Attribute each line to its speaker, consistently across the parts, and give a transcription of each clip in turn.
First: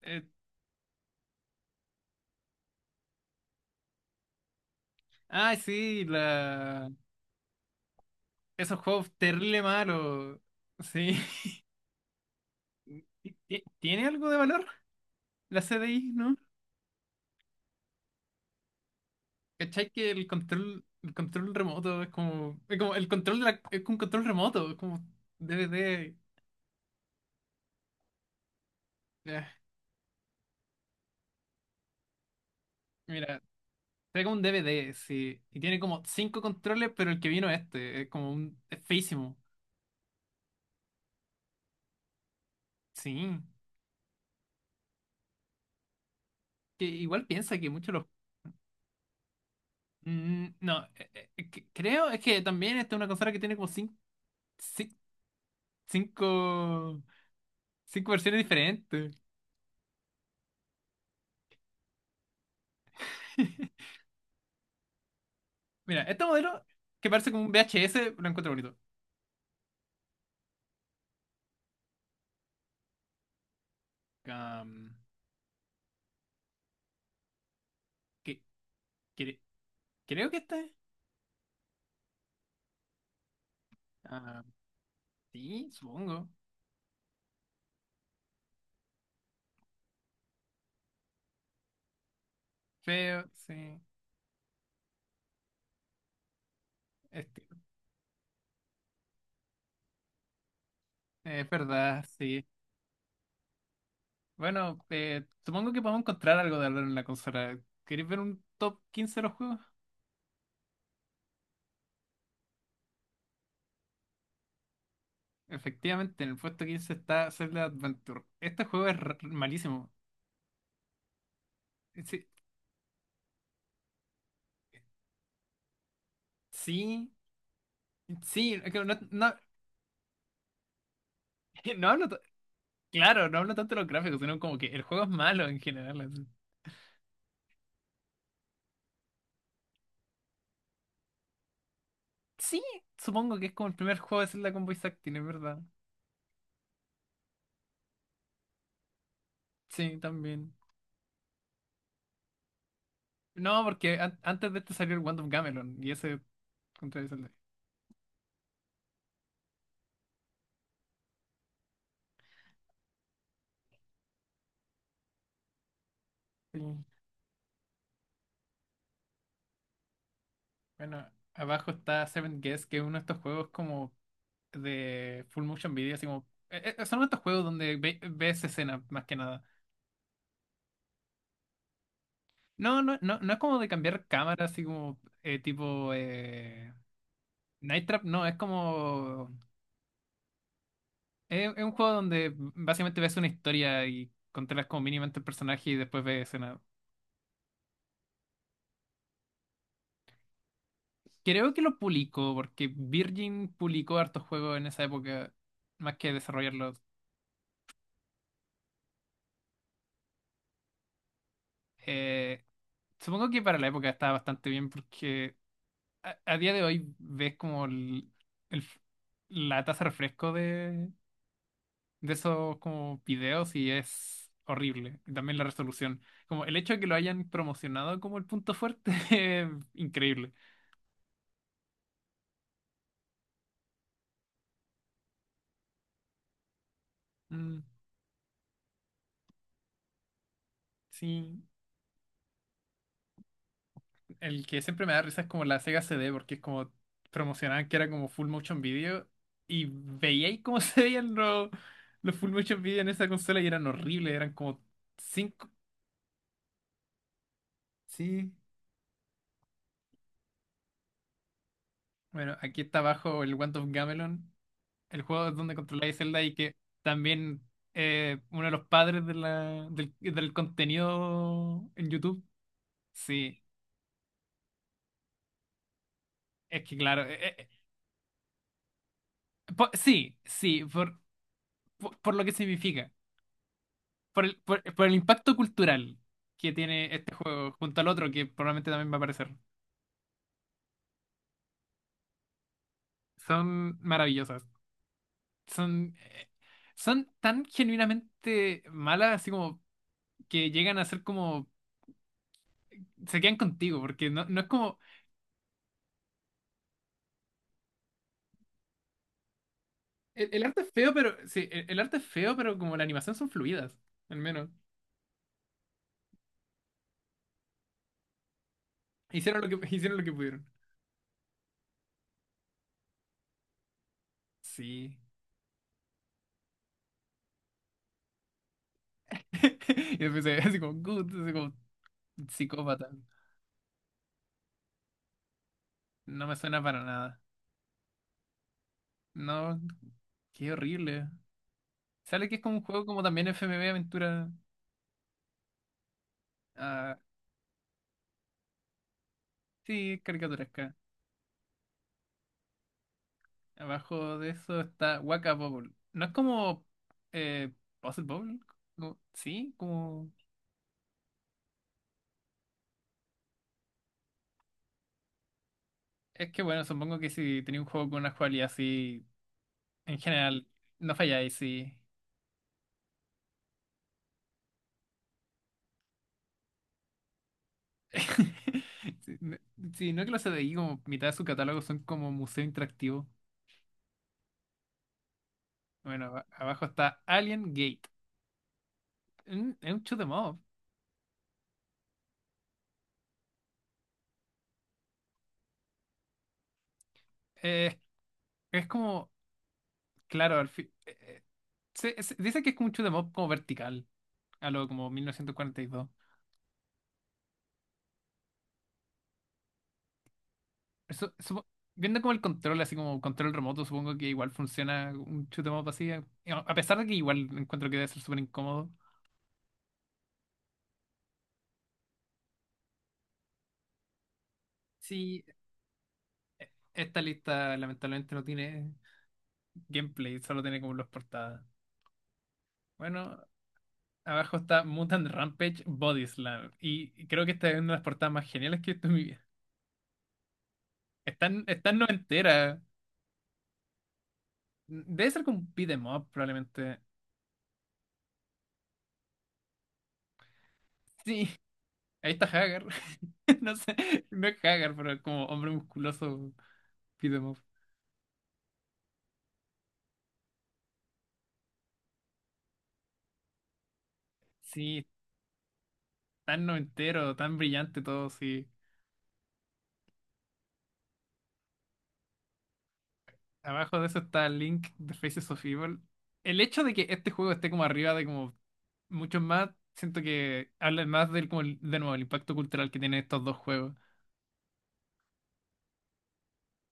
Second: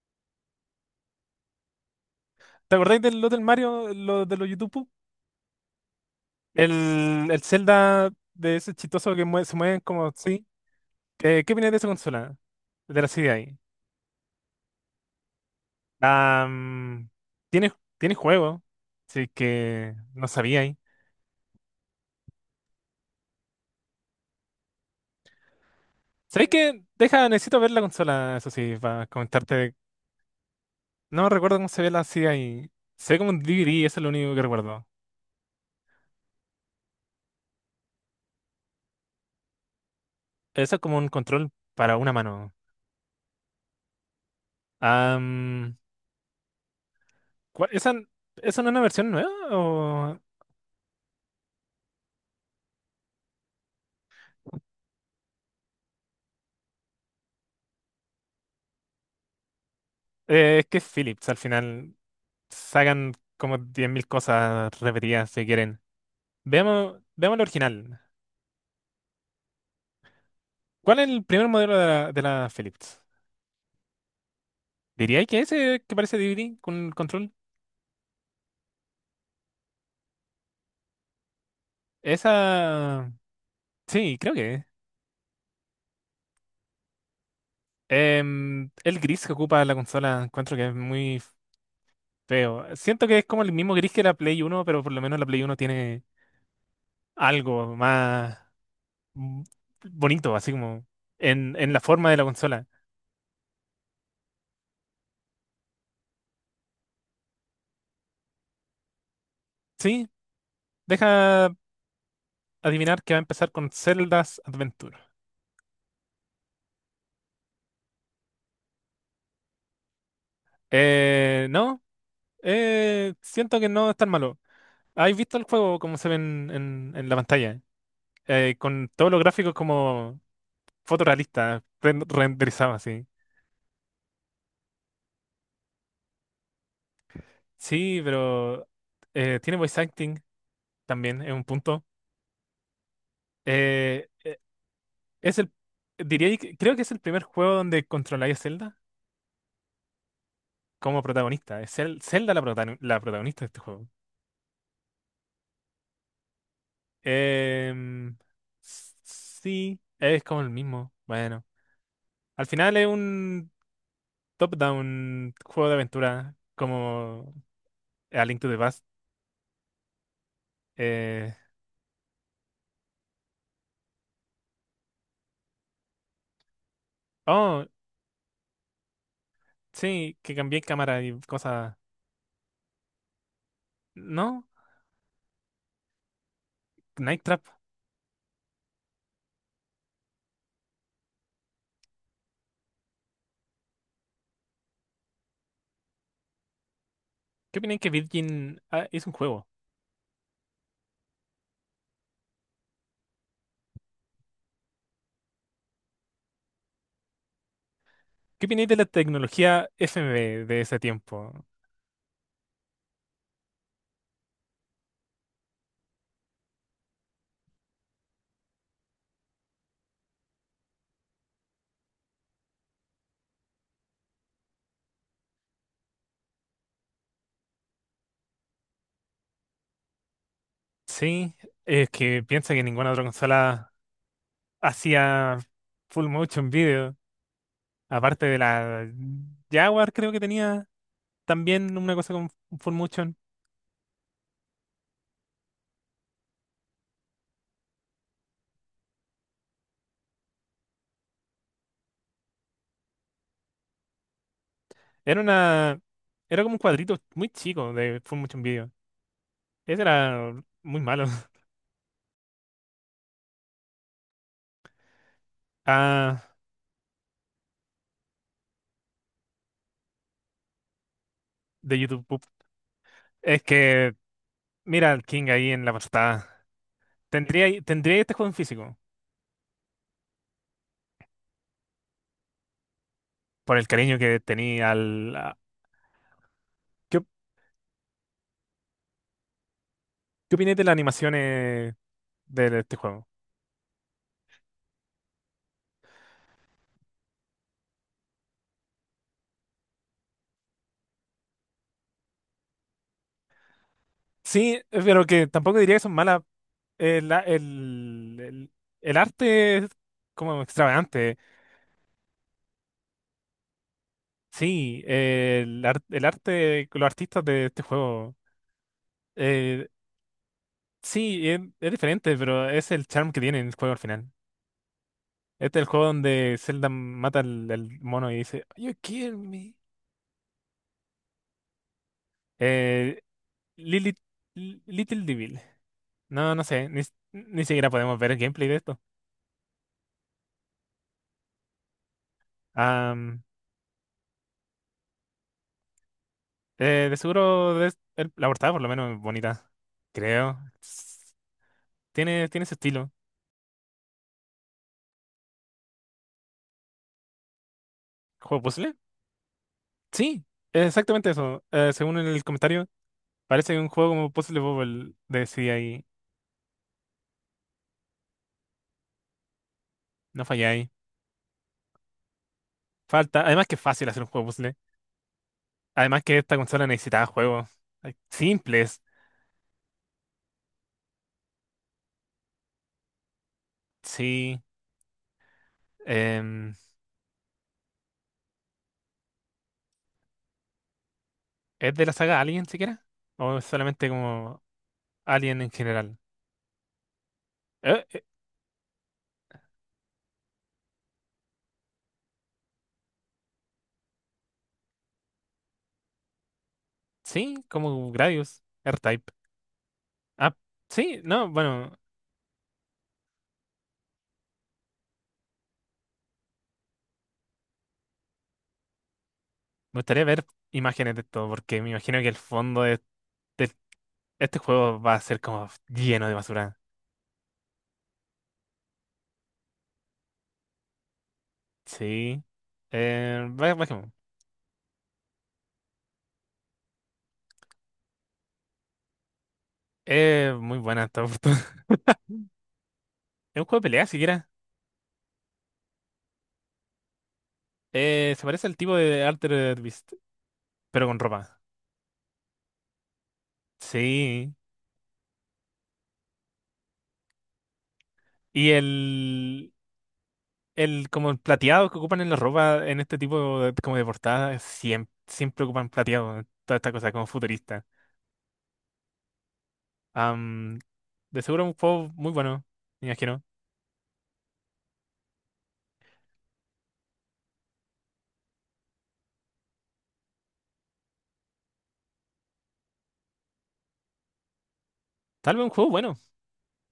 Speaker 1: Eh,
Speaker 2: ¿Te acordáis del lo del Mario, lo de los YouTube?
Speaker 1: ah, sí.
Speaker 2: El Zelda de ese
Speaker 1: Esos juegos
Speaker 2: chistoso que se
Speaker 1: terrible
Speaker 2: mueven como
Speaker 1: malos.
Speaker 2: sí.
Speaker 1: Sí.
Speaker 2: ¿Qué opinas de esa consola? De la CDI.
Speaker 1: ¿Tiene algo de valor la CDI, no?
Speaker 2: Ah, mm, tiene, tiene juego. Así
Speaker 1: ¿Cachai
Speaker 2: que
Speaker 1: que el
Speaker 2: no sabía ahí.
Speaker 1: control, el control remoto es como el control de es como un control remoto, es como D DVD.
Speaker 2: ¿Sabéis qué? Deja, necesito ver la consola, eso sí, para
Speaker 1: Ah,
Speaker 2: comentarte. No recuerdo cómo se ve la CDI. Se ve como un
Speaker 1: mira,
Speaker 2: DVD, eso es lo
Speaker 1: es
Speaker 2: único
Speaker 1: como un
Speaker 2: que
Speaker 1: D V
Speaker 2: recuerdo.
Speaker 1: D sí. Y tiene como cinco controles, pero el que vino este es como un es feísimo.
Speaker 2: Eso es como un control para una mano.
Speaker 1: Sí.
Speaker 2: Ah, mm,
Speaker 1: Que igual piensa que muchos
Speaker 2: ¿Esa,
Speaker 1: los
Speaker 2: esa no es una versión nueva? ¿O?
Speaker 1: No, creo es que también esta es una consola que tiene como cinco, cinco versiones diferentes.
Speaker 2: Es que es Philips, al final sacan como diez mil cosas repetidas si quieren.
Speaker 1: Mira, este modelo
Speaker 2: Veamos,
Speaker 1: que parece
Speaker 2: veamos el
Speaker 1: como un
Speaker 2: original.
Speaker 1: VHS lo encuentro bonito.
Speaker 2: ¿Cuál es el primer modelo de la Philips?
Speaker 1: Am,
Speaker 2: ¿Diría que ese que parece DVD con el control?
Speaker 1: que, cre- Creo que este.
Speaker 2: Esa... Sí, creo
Speaker 1: Ah,
Speaker 2: que... es.
Speaker 1: sí, supongo.
Speaker 2: El gris que ocupa la consola encuentro que es muy feo. Siento que es
Speaker 1: Feo,
Speaker 2: como el mismo
Speaker 1: sí.
Speaker 2: gris que la Play Uno, pero por lo menos la Play Uno tiene
Speaker 1: Este,
Speaker 2: algo más mm, bonito, así como
Speaker 1: es
Speaker 2: en la
Speaker 1: verdad,
Speaker 2: forma de la
Speaker 1: sí.
Speaker 2: consola.
Speaker 1: Bueno, supongo que podemos encontrar algo de hablar en la consola. ¿Queréis ver un top 15 de los juegos?
Speaker 2: Sí, deja... adivinar que va a empezar con Zelda's Adventure.
Speaker 1: Efectivamente, en el puesto 15 está Zelda Adventure. Este juego es malísimo.
Speaker 2: No,
Speaker 1: Sí,
Speaker 2: siento que no es tan malo. ¿Has visto el juego como se ve en
Speaker 1: sí,
Speaker 2: la pantalla?
Speaker 1: sí, es que
Speaker 2: Con
Speaker 1: no,
Speaker 2: todos los
Speaker 1: no,
Speaker 2: gráficos como fotorrealistas,
Speaker 1: no hablo.
Speaker 2: renderizados así.
Speaker 1: Claro, no hablo tanto de los gráficos, sino como que el juego es malo en general, así.
Speaker 2: Sí, pero tiene voice acting también, es un punto.
Speaker 1: Sí, supongo que es como el primer
Speaker 2: Eh,
Speaker 1: juego de Zelda con voice acting, es
Speaker 2: es el,
Speaker 1: verdad.
Speaker 2: diría, creo que es el primer juego donde controláis a Zelda
Speaker 1: Sí, también.
Speaker 2: como protagonista. Es Zelda la, la protagonista de este
Speaker 1: No,
Speaker 2: juego.
Speaker 1: porque antes de este salió el Wand of Gamelon y ese contra el Zelda.
Speaker 2: Em, sí, es como el mismo. Bueno, al final es un top-down juego de aventura
Speaker 1: Sí.
Speaker 2: como A Link to the Past.
Speaker 1: Bueno,
Speaker 2: Eh,
Speaker 1: abajo está Seven Guess, que es uno de estos juegos como de full motion video, así como son estos juegos
Speaker 2: oh,
Speaker 1: donde ves escenas más que nada.
Speaker 2: sí, que cambié cámara y cosas.
Speaker 1: No, no, no, no es como de cambiar cámara,
Speaker 2: No,
Speaker 1: así como tipo
Speaker 2: Night Trap.
Speaker 1: Night Trap, no, es un juego donde básicamente ves una historia y controlas como mínimamente el personaje y después ves escena.
Speaker 2: ¿Qué opináis que Virgin ah, es un juego?
Speaker 1: Creo que lo publicó, porque Virgin publicó hartos juegos en esa época, más que desarrollarlos.
Speaker 2: ¿Qué opináis de la tecnología FMV de ese tiempo?
Speaker 1: Eh, Supongo que para la época estaba bastante bien, porque a día de hoy ves como el f- la tasa de refresco de esos como videos y es horrible. Y también la resolución. Como el hecho de que lo hayan promocionado como el punto fuerte es increíble.
Speaker 2: Sí, es que piensa que ninguna otra consola hacía full motion video,
Speaker 1: Mm.
Speaker 2: aparte de la Jaguar creo que tenía.
Speaker 1: Sí,
Speaker 2: También una cosa con Full Motion.
Speaker 1: el que siempre me da risa es como la Sega CD, porque es como promocionaban que era como full motion video y veíais cómo se veían los full motion video en esa consola y eran horribles, eran como
Speaker 2: Era
Speaker 1: cinco.
Speaker 2: una. Era como un cuadrito muy chico de Full
Speaker 1: Sí,
Speaker 2: Motion Video. Ese era muy malo.
Speaker 1: bueno, aquí está abajo el Wand of Gamelon, el juego donde controláis Zelda
Speaker 2: Ah,
Speaker 1: y que también uno de los padres del contenido
Speaker 2: de
Speaker 1: en
Speaker 2: YouTube Poop.
Speaker 1: YouTube. Sí,
Speaker 2: Es que, mira al King ahí en la portada.
Speaker 1: es que claro,
Speaker 2: Tendría, tendría este juego en físico.
Speaker 1: sí, sí, por lo que significa.
Speaker 2: Por el cariño que
Speaker 1: por el, por,
Speaker 2: tenía
Speaker 1: por el
Speaker 2: al.
Speaker 1: impacto
Speaker 2: A-
Speaker 1: cultural que tiene
Speaker 2: ¿Qué, op-
Speaker 1: este juego junto al otro que probablemente también va a aparecer.
Speaker 2: ¿Qué opináis de las animaciones de este juego?
Speaker 1: Son maravillosas. Son, eh, son tan genuinamente malas, así como que llegan a ser como. Se quedan contigo, porque no, no es
Speaker 2: Sí,
Speaker 1: como.
Speaker 2: pero que tampoco diría que son malas. El, el, el, el arte es
Speaker 1: El,
Speaker 2: como
Speaker 1: el arte es feo, pero.
Speaker 2: extravagante.
Speaker 1: Sí, el arte es feo, pero como la animación son fluidas, al menos.
Speaker 2: Sí, el arte, los artistas de este juego.
Speaker 1: Hicieron lo
Speaker 2: eh,
Speaker 1: que, hicieron lo que pudieron.
Speaker 2: sí, es diferente, pero es el charm que tiene el juego al final.
Speaker 1: Sí.
Speaker 2: Este es el juego donde Zelda mata al mono y dice, "You kill me".
Speaker 1: Y después se ve así como "Gut", así como psicópata.
Speaker 2: Eh, Lilith- Little Devil.
Speaker 1: No
Speaker 2: No,
Speaker 1: me
Speaker 2: no
Speaker 1: suena
Speaker 2: sé,
Speaker 1: para nada.
Speaker 2: ni siquiera podemos ver el gameplay de esto.
Speaker 1: No, qué horrible. Sale que es como un juego como
Speaker 2: Am,
Speaker 1: también FMV Aventura. Ah,
Speaker 2: de seguro la portada por lo menos es bonita,
Speaker 1: sí, es
Speaker 2: creo.
Speaker 1: caricaturesca.
Speaker 2: Tiene, tiene ese estilo.
Speaker 1: Abajo de eso está Waka Bubble. No es como eh, Puzzle Bobble.
Speaker 2: ¿Juego puzzle?
Speaker 1: Sí, como.
Speaker 2: Sí, exactamente eso. Según el comentario. Parece que un juego como Puzzle Bobble de CDI.
Speaker 1: Es que bueno, supongo que si tenía un juego con una jugabilidad así, en
Speaker 2: No
Speaker 1: general,
Speaker 2: falláis.
Speaker 1: no falláis, sí.
Speaker 2: Falta. Además que es fácil hacer un juego puzzle. Además que esta consola necesitaba juegos simples.
Speaker 1: Sí, no, sí, no, que los CDI, como mitad de su catálogo son como museo interactivo.
Speaker 2: Sí.
Speaker 1: Bueno,
Speaker 2: Em,
Speaker 1: abajo está Alien Gate. Es un shoot 'em up.
Speaker 2: ¿Es de la saga Alien siquiera? ¿O es solamente como Alien en general?
Speaker 1: Eh,
Speaker 2: Eh, eh,
Speaker 1: es como, claro, al fin. Dice que es como un shoot 'em up como vertical, a lo como 1942.
Speaker 2: sí, como Gradius, R-Type. Ah, sí,
Speaker 1: Eso,
Speaker 2: no, bueno,
Speaker 1: viendo como el control, así como control remoto, supongo que igual funciona un shoot 'em up así. A pesar de que igual encuentro que debe ser súper incómodo.
Speaker 2: me gustaría ver imágenes de esto, porque me imagino que el fondo de este juego va a ser
Speaker 1: Sí,
Speaker 2: como lleno de basura.
Speaker 1: esta lista lamentablemente no tiene gameplay, solo tiene como los portadas.
Speaker 2: Sí.
Speaker 1: Bueno,
Speaker 2: Bajemos.
Speaker 1: abajo está Mutant Rampage Body Slam. Y creo que esta es una de las portadas más geniales que he visto en mi vida.
Speaker 2: Es muy buena esta
Speaker 1: Está,
Speaker 2: oportunidad.
Speaker 1: en- está en noventera.
Speaker 2: Es un juego de pelea siquiera.
Speaker 1: Debe ser como un beat 'em up, probablemente.
Speaker 2: Se parece al tipo de Altered Beast, pero con
Speaker 1: Sí,
Speaker 2: ropa.
Speaker 1: ahí está Hagar. No sé, no
Speaker 2: Sí.
Speaker 1: es Hagar, pero es como hombre musculoso, beat 'em up.
Speaker 2: Y el, el como el plateado que ocupan en la ropa en este tipo de, como de portada,
Speaker 1: Sí,
Speaker 2: siempre, siempre ocupan plateado.
Speaker 1: tan
Speaker 2: Toda esta cosa como
Speaker 1: noventero, tan
Speaker 2: futurista.
Speaker 1: brillante todo, sí.
Speaker 2: Am, de seguro un juego muy bueno, me imagino.
Speaker 1: Abajo de eso está Link de Faces of Evil. El hecho de que este juego esté como arriba de como muchos más, siento que habla más del como de nuevo el impacto cultural que tienen estos dos juegos.
Speaker 2: Tal vez un juego bueno.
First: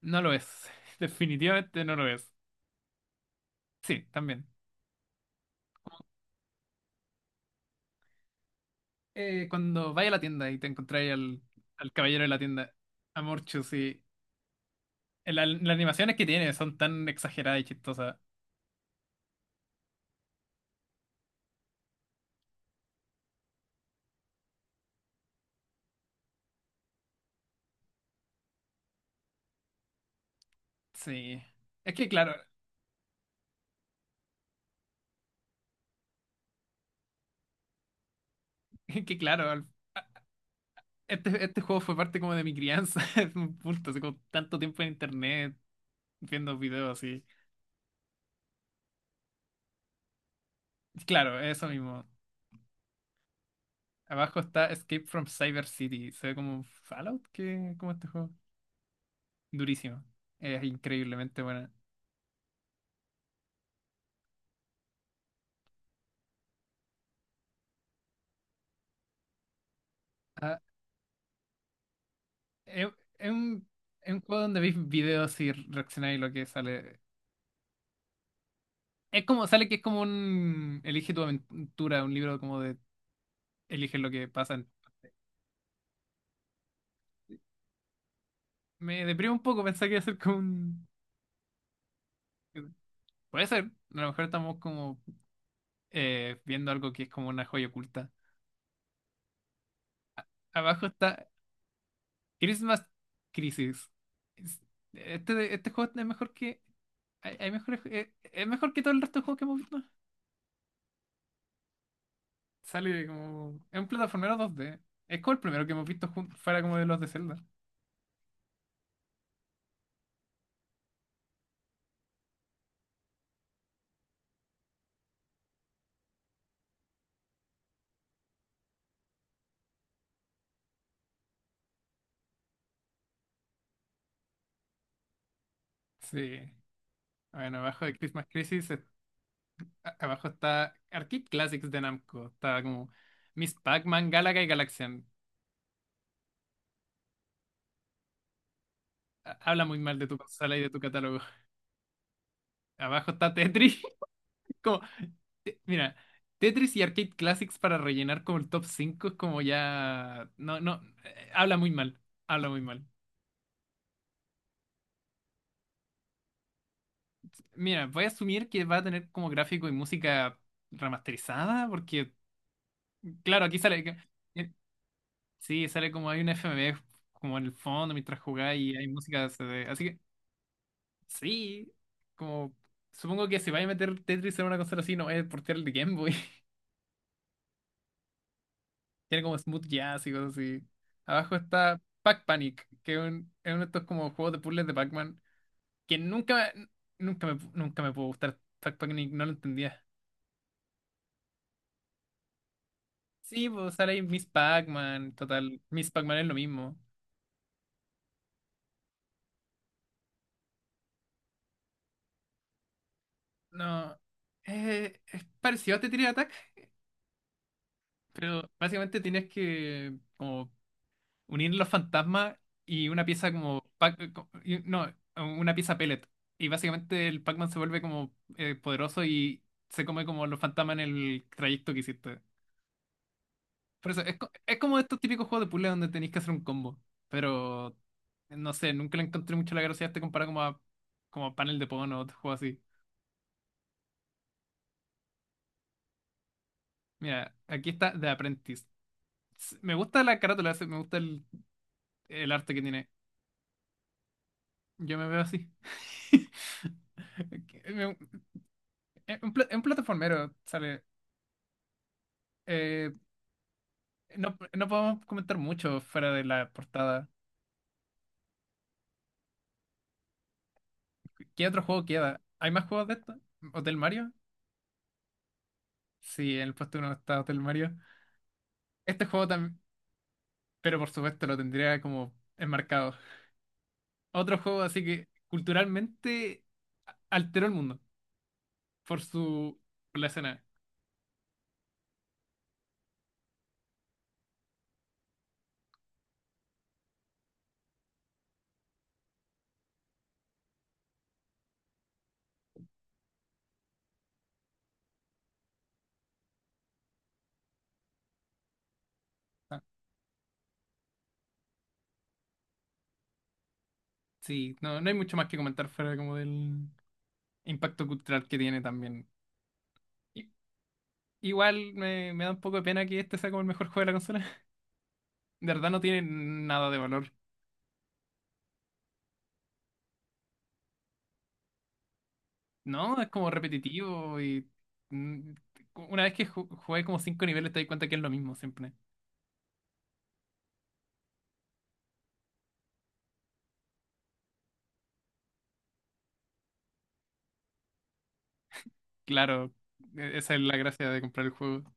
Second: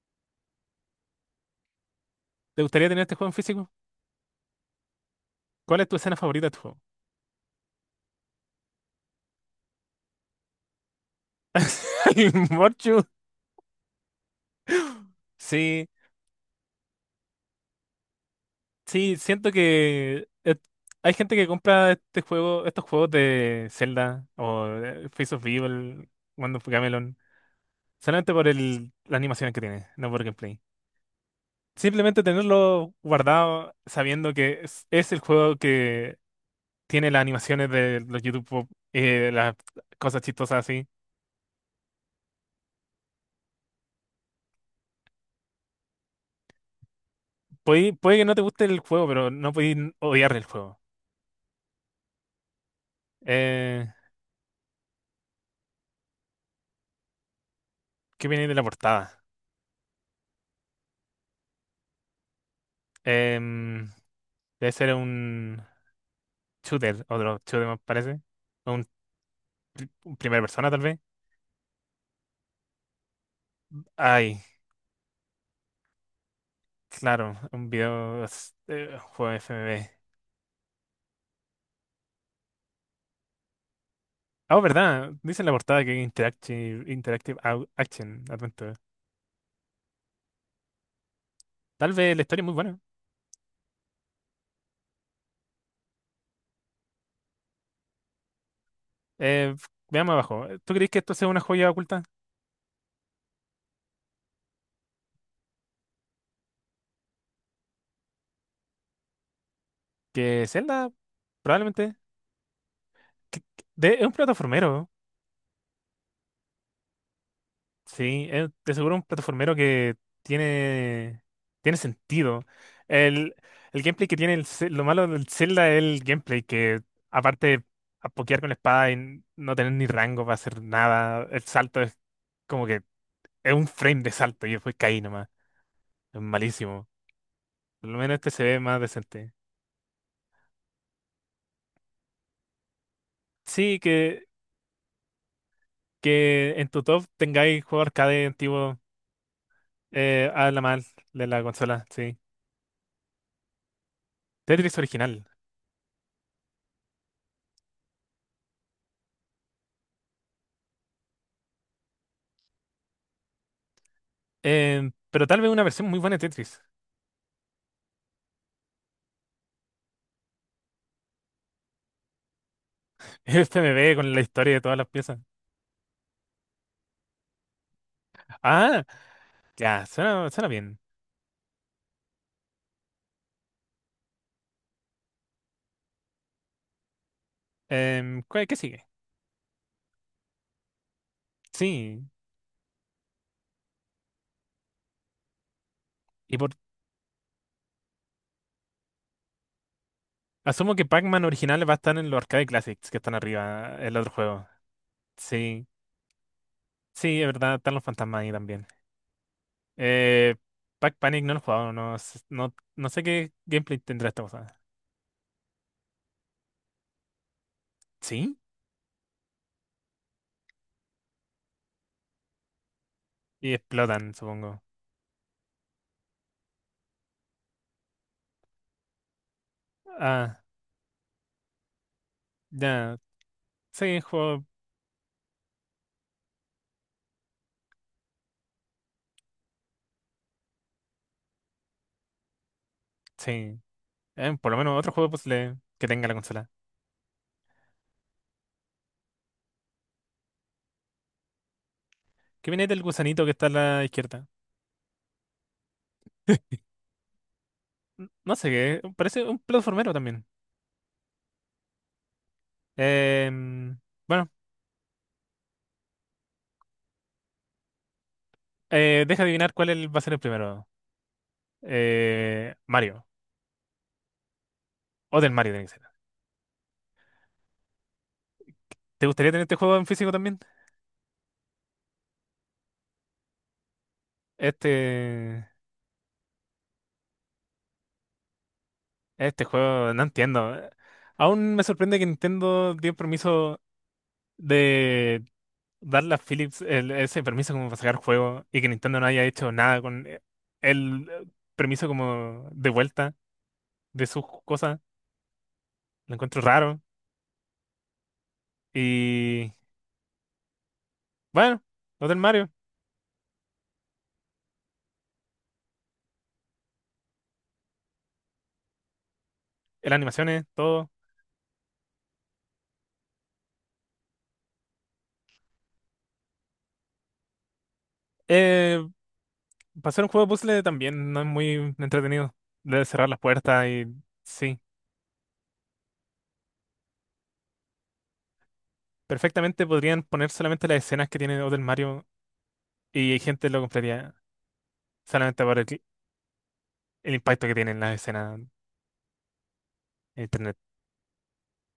Speaker 1: No lo es. Definitivamente no lo es.
Speaker 2: ¿Te gustaría tener este juego en físico?
Speaker 1: Sí, también.
Speaker 2: ¿Cuál es tu escena favorita de tu juego?
Speaker 1: Cuando vaya a la tienda y te encontráis al caballero de
Speaker 2: ¿El
Speaker 1: la tienda,
Speaker 2: Morchu?
Speaker 1: Amorcho, sí. Las
Speaker 2: Sí.
Speaker 1: animaciones que tiene son tan exageradas y chistosas.
Speaker 2: Sí, siento que hay gente que compra este juego, estos juegos de Zelda o de Face of Evil, Wand of Gamelon, solamente por el, las animaciones que tiene, no por gameplay.
Speaker 1: Sí. Es que
Speaker 2: Simplemente
Speaker 1: claro,
Speaker 2: tenerlo guardado sabiendo que es el juego que tiene las animaciones de los YouTube Pop,
Speaker 1: es que
Speaker 2: las
Speaker 1: claro,
Speaker 2: cosas chistosas así.
Speaker 1: este juego fue parte como de mi crianza, es un punto, así como tanto tiempo en internet viendo videos así.
Speaker 2: Puede, puede que no te guste el juego, pero no podéis odiar el juego.
Speaker 1: Claro, eso mismo.
Speaker 2: Eh,
Speaker 1: Abajo está Escape from Cyber City. Se ve como Fallout, que como este juego.
Speaker 2: ¿Qué viene de la portada?
Speaker 1: Durísimo. Es increíblemente buena.
Speaker 2: Em, Debe ser un... shooter, otro shooter me parece. O Un, un primera
Speaker 1: Ah,
Speaker 2: persona tal vez.
Speaker 1: es, es un, es un juego
Speaker 2: Ay,
Speaker 1: donde veis videos y reaccionáis a lo que sale.
Speaker 2: claro, un
Speaker 1: Es
Speaker 2: juego
Speaker 1: como, sale que es
Speaker 2: FMV.
Speaker 1: como un Elige tu aventura, un libro como de eligen lo que
Speaker 2: Ah, oh,
Speaker 1: pasan.
Speaker 2: verdad, dice en la portada que Interactive, Action Adventure.
Speaker 1: Me deprime un poco pensar que iba a ser como un.
Speaker 2: Tal vez la historia es muy buena.
Speaker 1: Puede ser, a lo mejor estamos como viendo algo que es como una joya oculta.
Speaker 2: Eh, Veamos abajo. ¿Tú
Speaker 1: Abajo
Speaker 2: crees que esto
Speaker 1: está
Speaker 2: sea una joya oculta?
Speaker 1: Christmas Crisis. Es- este juego es mejor que. Es mejor que todo el resto de juegos que hemos visto.
Speaker 2: Que Zelda, probablemente.
Speaker 1: Sale como. Es un
Speaker 2: Es un
Speaker 1: plataformero 2D.
Speaker 2: plataformero.
Speaker 1: Es como el primero que hemos visto fuera como de los de Zelda.
Speaker 2: Sí, es de seguro un plataformero que tiene, tiene sentido. El, el gameplay que tiene lo malo del Zelda es el gameplay que aparte de a pokear con la espada y no tener ni rango para hacer nada, el salto es como que es un frame de salto y después caí nomás. Es
Speaker 1: Sí.
Speaker 2: malísimo.
Speaker 1: Bueno, abajo
Speaker 2: Por
Speaker 1: de
Speaker 2: lo menos
Speaker 1: Christmas
Speaker 2: este se ve
Speaker 1: Crisis
Speaker 2: más decente.
Speaker 1: abajo está Arcade Classics de Namco. Está como Miss
Speaker 2: Sí,
Speaker 1: Pac-Man, Galaga y Galaxian.
Speaker 2: que en tu top tengáis juego arcade antiguo
Speaker 1: Habla muy mal de tu
Speaker 2: a
Speaker 1: consola y
Speaker 2: la
Speaker 1: de tu
Speaker 2: mal
Speaker 1: catálogo.
Speaker 2: de la consola, sí.
Speaker 1: Abajo está Tetris.
Speaker 2: Tetris
Speaker 1: Como,
Speaker 2: original.
Speaker 1: Mira, Tetris y Arcade Classics para rellenar como el top 5 es como ya. No, no, habla muy mal. Habla muy mal.
Speaker 2: Pero tal vez una versión muy buena de Tetris.
Speaker 1: Mira, voy a asumir que va a tener como gráfico y música remasterizada porque, claro, aquí
Speaker 2: Este me
Speaker 1: sale.
Speaker 2: ve con la
Speaker 1: Eh,
Speaker 2: historia de todas las piezas.
Speaker 1: Sí, sale como hay una FMV como en el fondo mientras jugáis y
Speaker 2: Ah,
Speaker 1: hay música CD. Así
Speaker 2: ya,
Speaker 1: que
Speaker 2: suena, suena bien.
Speaker 1: sí, como supongo que si vais a meter Tetris en una consola así, no es portear el de Game Boy.
Speaker 2: Em, ¿qué sigue?
Speaker 1: Tiene como Smooth Jazz y cosas así. Abajo está
Speaker 2: Sí.
Speaker 1: Pac Panic, que es uno de estos como juegos de puzzles de Pac-Man, que
Speaker 2: Y
Speaker 1: nunca,
Speaker 2: por
Speaker 1: nunca me, nunca me pudo gustar Pac Panic, no lo entendía.
Speaker 2: Asumo que Pac-Man originales va a estar en los Arcade Classics que están
Speaker 1: Sí, pues
Speaker 2: arriba,
Speaker 1: sale
Speaker 2: el
Speaker 1: ahí
Speaker 2: otro
Speaker 1: Miss
Speaker 2: juego.
Speaker 1: Pac-Man, total,
Speaker 2: Sí,
Speaker 1: Miss Pac-Man es lo mismo.
Speaker 2: sí, es verdad, están los fantasmas ahí también. Eh, Pac Panic no lo he jugado, no, no, no sé qué gameplay
Speaker 1: No,
Speaker 2: tendrá esta cosa.
Speaker 1: es parecido a Tetris Attack,
Speaker 2: ¿Sí?
Speaker 1: pero básicamente tienes que como unir los fantasmas y una pieza
Speaker 2: Y
Speaker 1: como,
Speaker 2: explotan, supongo.
Speaker 1: no, una pieza pellet. Y básicamente el Pac-Man se vuelve como poderoso y se come como los
Speaker 2: Ah,
Speaker 1: fantasmas en el trayecto que hiciste.
Speaker 2: ya.
Speaker 1: Por
Speaker 2: Sí,
Speaker 1: eso,
Speaker 2: juego.
Speaker 1: es como estos típicos juegos de puzzle donde tenéis que hacer un combo. Pero, no sé, nunca le encontré mucho la gracia a este comparado como como a panel de Pon o otro juego así.
Speaker 2: Sí. Por lo menos otro juego de puzzle que tenga la consola.
Speaker 1: Mira, aquí está The Apprentice. Me gusta la carátula, me gusta el
Speaker 2: ¿Qué
Speaker 1: arte que
Speaker 2: viene del
Speaker 1: tiene.
Speaker 2: gusanito que está a la izquierda?
Speaker 1: Yo me veo así. Me,
Speaker 2: No sé qué.
Speaker 1: Es
Speaker 2: Parece
Speaker 1: un,
Speaker 2: un
Speaker 1: pla- es un
Speaker 2: platformero también.
Speaker 1: plataformero, sale. Eh,
Speaker 2: Em, bueno,
Speaker 1: no, no podemos comentar mucho fuera de la portada.
Speaker 2: deja adivinar va a ser el primero.
Speaker 1: ¿Qué otro juego queda? ¿Hay más juegos de
Speaker 2: Mario.
Speaker 1: esto? ¿Hotel Mario?
Speaker 2: O del Mario tiene que ser.
Speaker 1: Sí, en el puesto uno está Hotel Mario. Este
Speaker 2: ¿Te
Speaker 1: juego
Speaker 2: gustaría tener este
Speaker 1: también,
Speaker 2: juego en físico también?
Speaker 1: pero por supuesto lo tendría como enmarcado. Otro juego así que
Speaker 2: Este.
Speaker 1: culturalmente alteró el mundo por
Speaker 2: Este
Speaker 1: su
Speaker 2: juego,
Speaker 1: por
Speaker 2: no
Speaker 1: la escena.
Speaker 2: entiendo. Aún me sorprende que Nintendo dio permiso de darle a Philips ese permiso como para sacar juegos y que Nintendo no haya hecho nada con el permiso como de vuelta de sus cosas. Lo encuentro raro. Y
Speaker 1: Ah,
Speaker 2: bueno, lo del Mario.
Speaker 1: sí, no, no hay mucho más que comentar fuera como del impacto cultural que tiene también.
Speaker 2: Las
Speaker 1: I-
Speaker 2: animaciones, todo.
Speaker 1: Igual me da un poco de pena que este sea como el mejor juego de la consola. De verdad no tiene nada de valor.
Speaker 2: Eh, Pasar un juego de puzzle también no es muy entretenido. Debe
Speaker 1: No, es
Speaker 2: cerrar las
Speaker 1: como
Speaker 2: puertas y
Speaker 1: repetitivo y
Speaker 2: sí.
Speaker 1: mm, una vez que jugué como cinco niveles te das cuenta que es lo mismo siempre.
Speaker 2: Perfectamente podrían poner solamente las escenas que tiene Hotel Mario y hay gente lo compraría solamente por el impacto que tienen las escenas en
Speaker 1: Claro, esa es la
Speaker 2: internet.
Speaker 1: gracia de comprar el juego.